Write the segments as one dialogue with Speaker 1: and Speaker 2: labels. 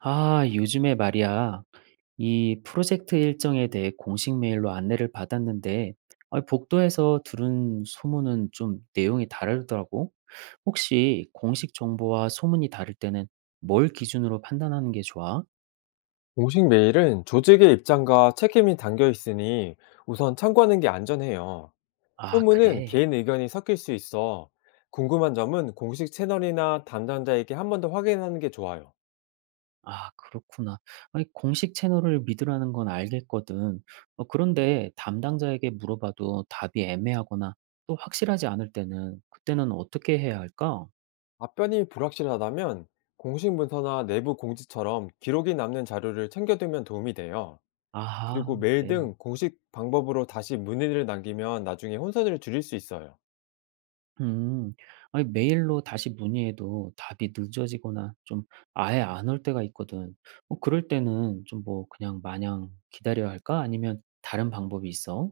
Speaker 1: 아, 요즘에 말이야. 이 프로젝트 일정에 대해 공식 메일로 안내를 받았는데, 아, 복도에서 들은 소문은 좀 내용이 다르더라고. 혹시 공식 정보와 소문이 다를 때는 뭘 기준으로 판단하는 게 좋아?
Speaker 2: 공식 메일은 조직의 입장과 책임이 담겨 있으니 우선 참고하는 게 안전해요.
Speaker 1: 아,
Speaker 2: 소문은
Speaker 1: 그래.
Speaker 2: 개인 의견이 섞일 수 있어 궁금한 점은 공식 채널이나 담당자에게 한 번 더 확인하는 게 좋아요.
Speaker 1: 아, 그렇구나. 아니, 공식 채널을 믿으라는 건 알겠거든. 그런데 담당자에게 물어봐도 답이 애매하거나 또 확실하지 않을 때는 그때는 어떻게 해야 할까?
Speaker 2: 답변이 불확실하다면 공식 문서나 내부 공지처럼 기록이 남는 자료를 챙겨두면 도움이 돼요. 그리고
Speaker 1: 아하,
Speaker 2: 메일
Speaker 1: 그래.
Speaker 2: 등 공식 방법으로 다시 문의를 남기면 나중에 혼선을 줄일 수 있어요.
Speaker 1: 음. 아니, 메일로 다시 문의해도 답이 늦어지거나 좀 아예 안 올 때가 있거든. 뭐 그럴 때는 좀 뭐 그냥 마냥 기다려야 할까? 아니면 다른 방법이 있어?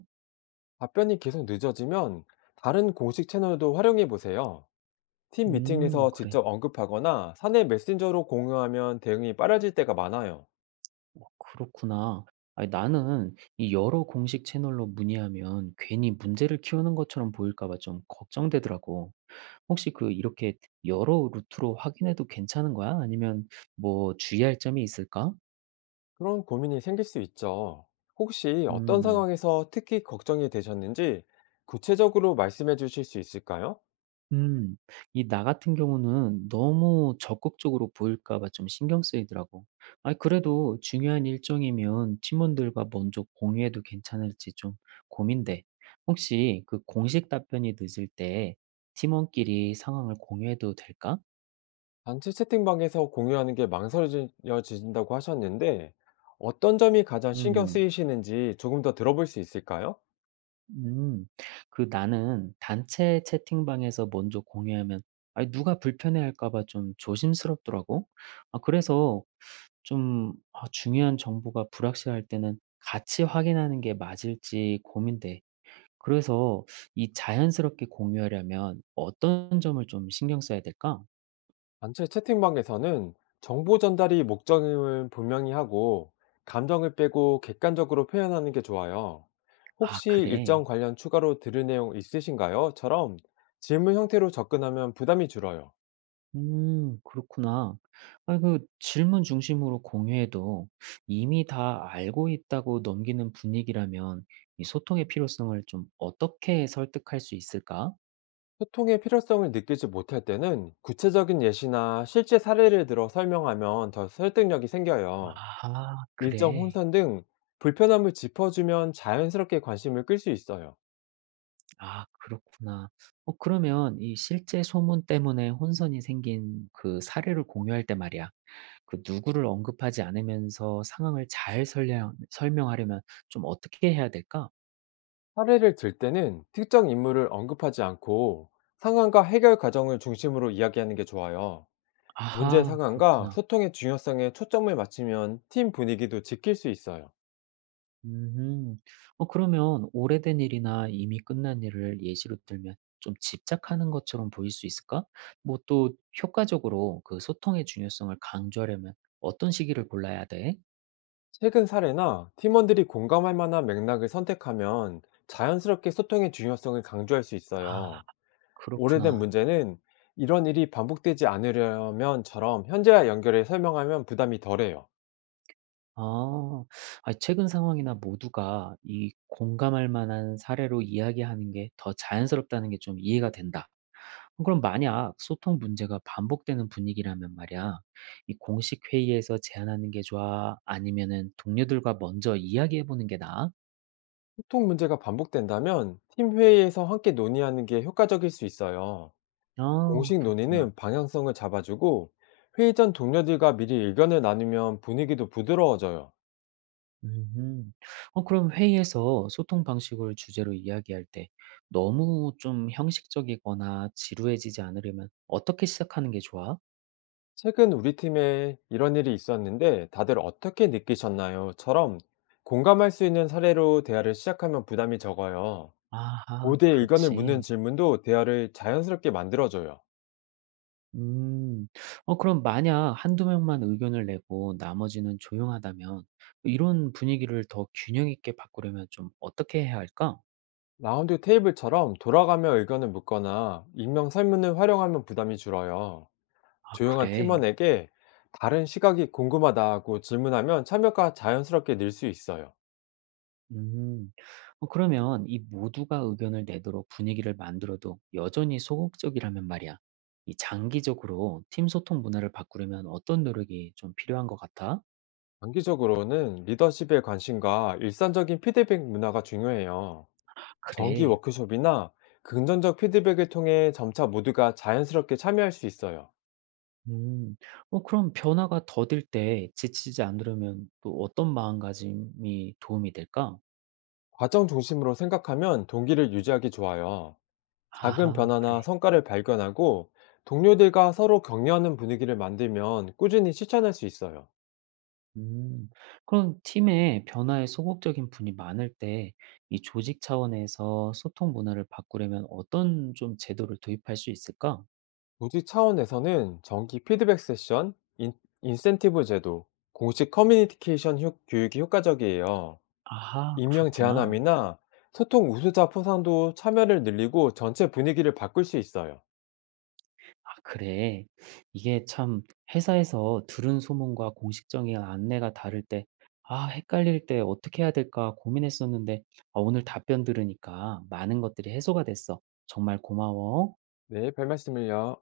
Speaker 2: 답변이 계속 늦어지면 다른 공식 채널도 활용해 보세요. 팀
Speaker 1: 음,
Speaker 2: 미팅에서
Speaker 1: 그래.
Speaker 2: 직접 언급하거나 사내 메신저로 공유하면 대응이 빨라질 때가 많아요.
Speaker 1: 그렇구나. 아니, 나는 이 여러 공식 채널로 문의하면 괜히 문제를 키우는 것처럼 보일까 봐 좀 걱정되더라고. 혹시 그 이렇게 여러 루트로 확인해도 괜찮은 거야? 아니면 뭐 주의할 점이 있을까?
Speaker 2: 그런 고민이 생길 수 있죠. 혹시 어떤
Speaker 1: 음.
Speaker 2: 상황에서 특히 걱정이 되셨는지 구체적으로 말씀해 주실 수 있을까요?
Speaker 1: 음. 이 나 같은 경우는 너무 적극적으로 보일까 봐 좀 신경 쓰이더라고. 아, 그래도 중요한 일정이면 팀원들과 먼저 공유해도 괜찮을지 좀 고민돼. 혹시 그 공식 답변이 늦을 때 팀원끼리 상황을 공유해도 될까?
Speaker 2: 단체 채팅방에서 공유하는 게 망설여진다고 하셨는데, 어떤 점이 가장 신경
Speaker 1: 음.
Speaker 2: 쓰이시는지 조금 더 들어볼 수 있을까요?
Speaker 1: 음. 그 나는 단체 채팅방에서 먼저 공유하면 아 누가 불편해할까 봐 좀 조심스럽더라고. 아, 그래서 좀 아 중요한 정보가 불확실할 때는 같이 확인하는 게 맞을지 고민돼. 그래서 이 자연스럽게 공유하려면 어떤 점을 좀 신경 써야 될까?
Speaker 2: 단체 채팅방에서는 정보 전달이 목적임을 분명히 하고, 감정을 빼고 객관적으로 표현하는 게 좋아요.
Speaker 1: 아,
Speaker 2: "혹시
Speaker 1: 그래.
Speaker 2: 일정 관련 추가로 들을 내용 있으신가요? 처럼 질문 형태로 접근하면 부담이 줄어요.
Speaker 1: 그렇구나. 아 그 질문 중심으로 공유해도 이미 다 알고 있다고 넘기는 분위기라면 이 소통의 필요성을 좀 어떻게 설득할 수 있을까?
Speaker 2: 소통의 필요성을 느끼지 못할 때는 구체적인 예시나 실제 사례를 들어 설명하면 더 설득력이 생겨요.
Speaker 1: 아,
Speaker 2: 일정
Speaker 1: 그래.
Speaker 2: 혼선 등 불편함을 짚어주면 자연스럽게 관심을 끌 수 있어요.
Speaker 1: 아, 그렇구나. 그러면 이 실제 소문 때문에 혼선이 생긴 그 사례를 공유할 때 말이야. 그 누구를 언급하지 않으면서 상황을 잘 설명하려면 좀 어떻게 해야 될까?
Speaker 2: 사례를 들 때는 특정 인물을 언급하지 않고, 상황과 해결 과정을 중심으로 이야기하는 게 좋아요. 문제
Speaker 1: 아하,
Speaker 2: 상황과
Speaker 1: 그렇구나.
Speaker 2: 소통의 중요성에 초점을 맞추면 팀 분위기도 지킬 수 있어요.
Speaker 1: 음음. 그러면 오래된 일이나 이미 끝난 일을 예시로 들면 좀 집착하는 것처럼 보일 수 있을까? 뭐 또 효과적으로 그 소통의 중요성을 강조하려면 어떤 시기를 골라야 돼?
Speaker 2: 최근 사례나 팀원들이 공감할 만한 맥락을 선택하면 자연스럽게 소통의 중요성을 강조할 수
Speaker 1: 아,
Speaker 2: 있어요. 오래된
Speaker 1: 그렇구나.
Speaker 2: 문제는 "이런 일이 반복되지 않으려면처럼 현재와 연결해 설명하면 부담이 덜해요.
Speaker 1: 아. 아 최근 상황이나 모두가 이 공감할 만한 사례로 이야기하는 게 더 자연스럽다는 게 좀 이해가 된다. 어, 그럼 만약 소통 문제가 반복되는 분위기라면 말이야. 이 공식 회의에서 제안하는 게 좋아? 아니면은 동료들과 먼저 이야기해 보는 게 나아?
Speaker 2: 소통 문제가 반복된다면 팀 회의에서 함께 논의하는 게 효과적일 수 있어요.
Speaker 1: 아,
Speaker 2: 공식
Speaker 1: 그렇구나.
Speaker 2: 논의는 방향성을 잡아주고, 회의 전 동료들과 미리 의견을 나누면 분위기도 부드러워져요.
Speaker 1: 음음. 그럼 회의에서 소통 방식을 주제로 이야기할 때 너무 좀 형식적이거나 지루해지지 않으려면 어떻게 시작하는 게 좋아?
Speaker 2: "최근 우리 팀에 이런 일이 있었는데 다들 어떻게 느끼셨나요?"처럼 공감할 수 있는 사례로 대화를 시작하면 부담이 적어요.
Speaker 1: 아하,
Speaker 2: 5대 의견을 묻는
Speaker 1: 그렇지.
Speaker 2: 질문도 대화를 자연스럽게 만들어줘요.
Speaker 1: 음. 그럼 만약 한두 명만 의견을 내고 나머지는 조용하다면 이런 분위기를 더 균형 있게 바꾸려면 좀 어떻게 해야 할까?
Speaker 2: 라운드 테이블처럼 돌아가며 의견을 묻거나 익명 설문을 활용하면 부담이 줄어요.
Speaker 1: 아,
Speaker 2: 조용한
Speaker 1: 그래.
Speaker 2: 팀원에게 다른 시각이 궁금하다고 질문하면 참여가 자연스럽게 늘 수 있어요.
Speaker 1: 음. 그러면 이 모두가 의견을 내도록 분위기를 만들어도 여전히 소극적이라면 말이야. 이 장기적으로 팀 소통 문화를 바꾸려면 어떤 노력이 좀 필요한 것 같아?
Speaker 2: 장기적으로는 리더십의 관심과 일상적인 피드백 문화가 중요해요. 정기
Speaker 1: 그래.
Speaker 2: 워크숍이나 긍정적 피드백을 통해 점차 모두가 자연스럽게 참여할 수 있어요.
Speaker 1: 음. 그럼 변화가 더딜 때 지치지 않으려면 또 어떤 마음가짐이 도움이 될까?
Speaker 2: 과정 중심으로 생각하면 동기를 유지하기 좋아요. 작은
Speaker 1: 아하,
Speaker 2: 변화나
Speaker 1: 그래.
Speaker 2: 성과를 발견하고 동료들과 서로 격려하는 분위기를 만들면 꾸준히 실천할 수 있어요.
Speaker 1: 음. 그럼 팀에 변화에 소극적인 분이 많을 때 이 조직 차원에서 소통 문화를 바꾸려면 어떤 좀 제도를 도입할 수 있을까?
Speaker 2: 조직 차원에서는 정기 피드백 세션, 인센티브 제도, 공식 커뮤니케이션 교육이 효과적이에요.
Speaker 1: 아하,
Speaker 2: 임명
Speaker 1: 그렇구나.
Speaker 2: 제한함이나 소통 우수자 포상도 참여를 늘리고 전체 분위기를 바꿀 수 있어요.
Speaker 1: 아, 그래. 이게 참 회사에서 들은 소문과 공식적인 안내가 다를 때, 아, 헷갈릴 때 어떻게 해야 될까 고민했었는데, 아, 오늘 답변 들으니까 많은 것들이 해소가 됐어. 정말 고마워.
Speaker 2: 네, 별 말씀을요.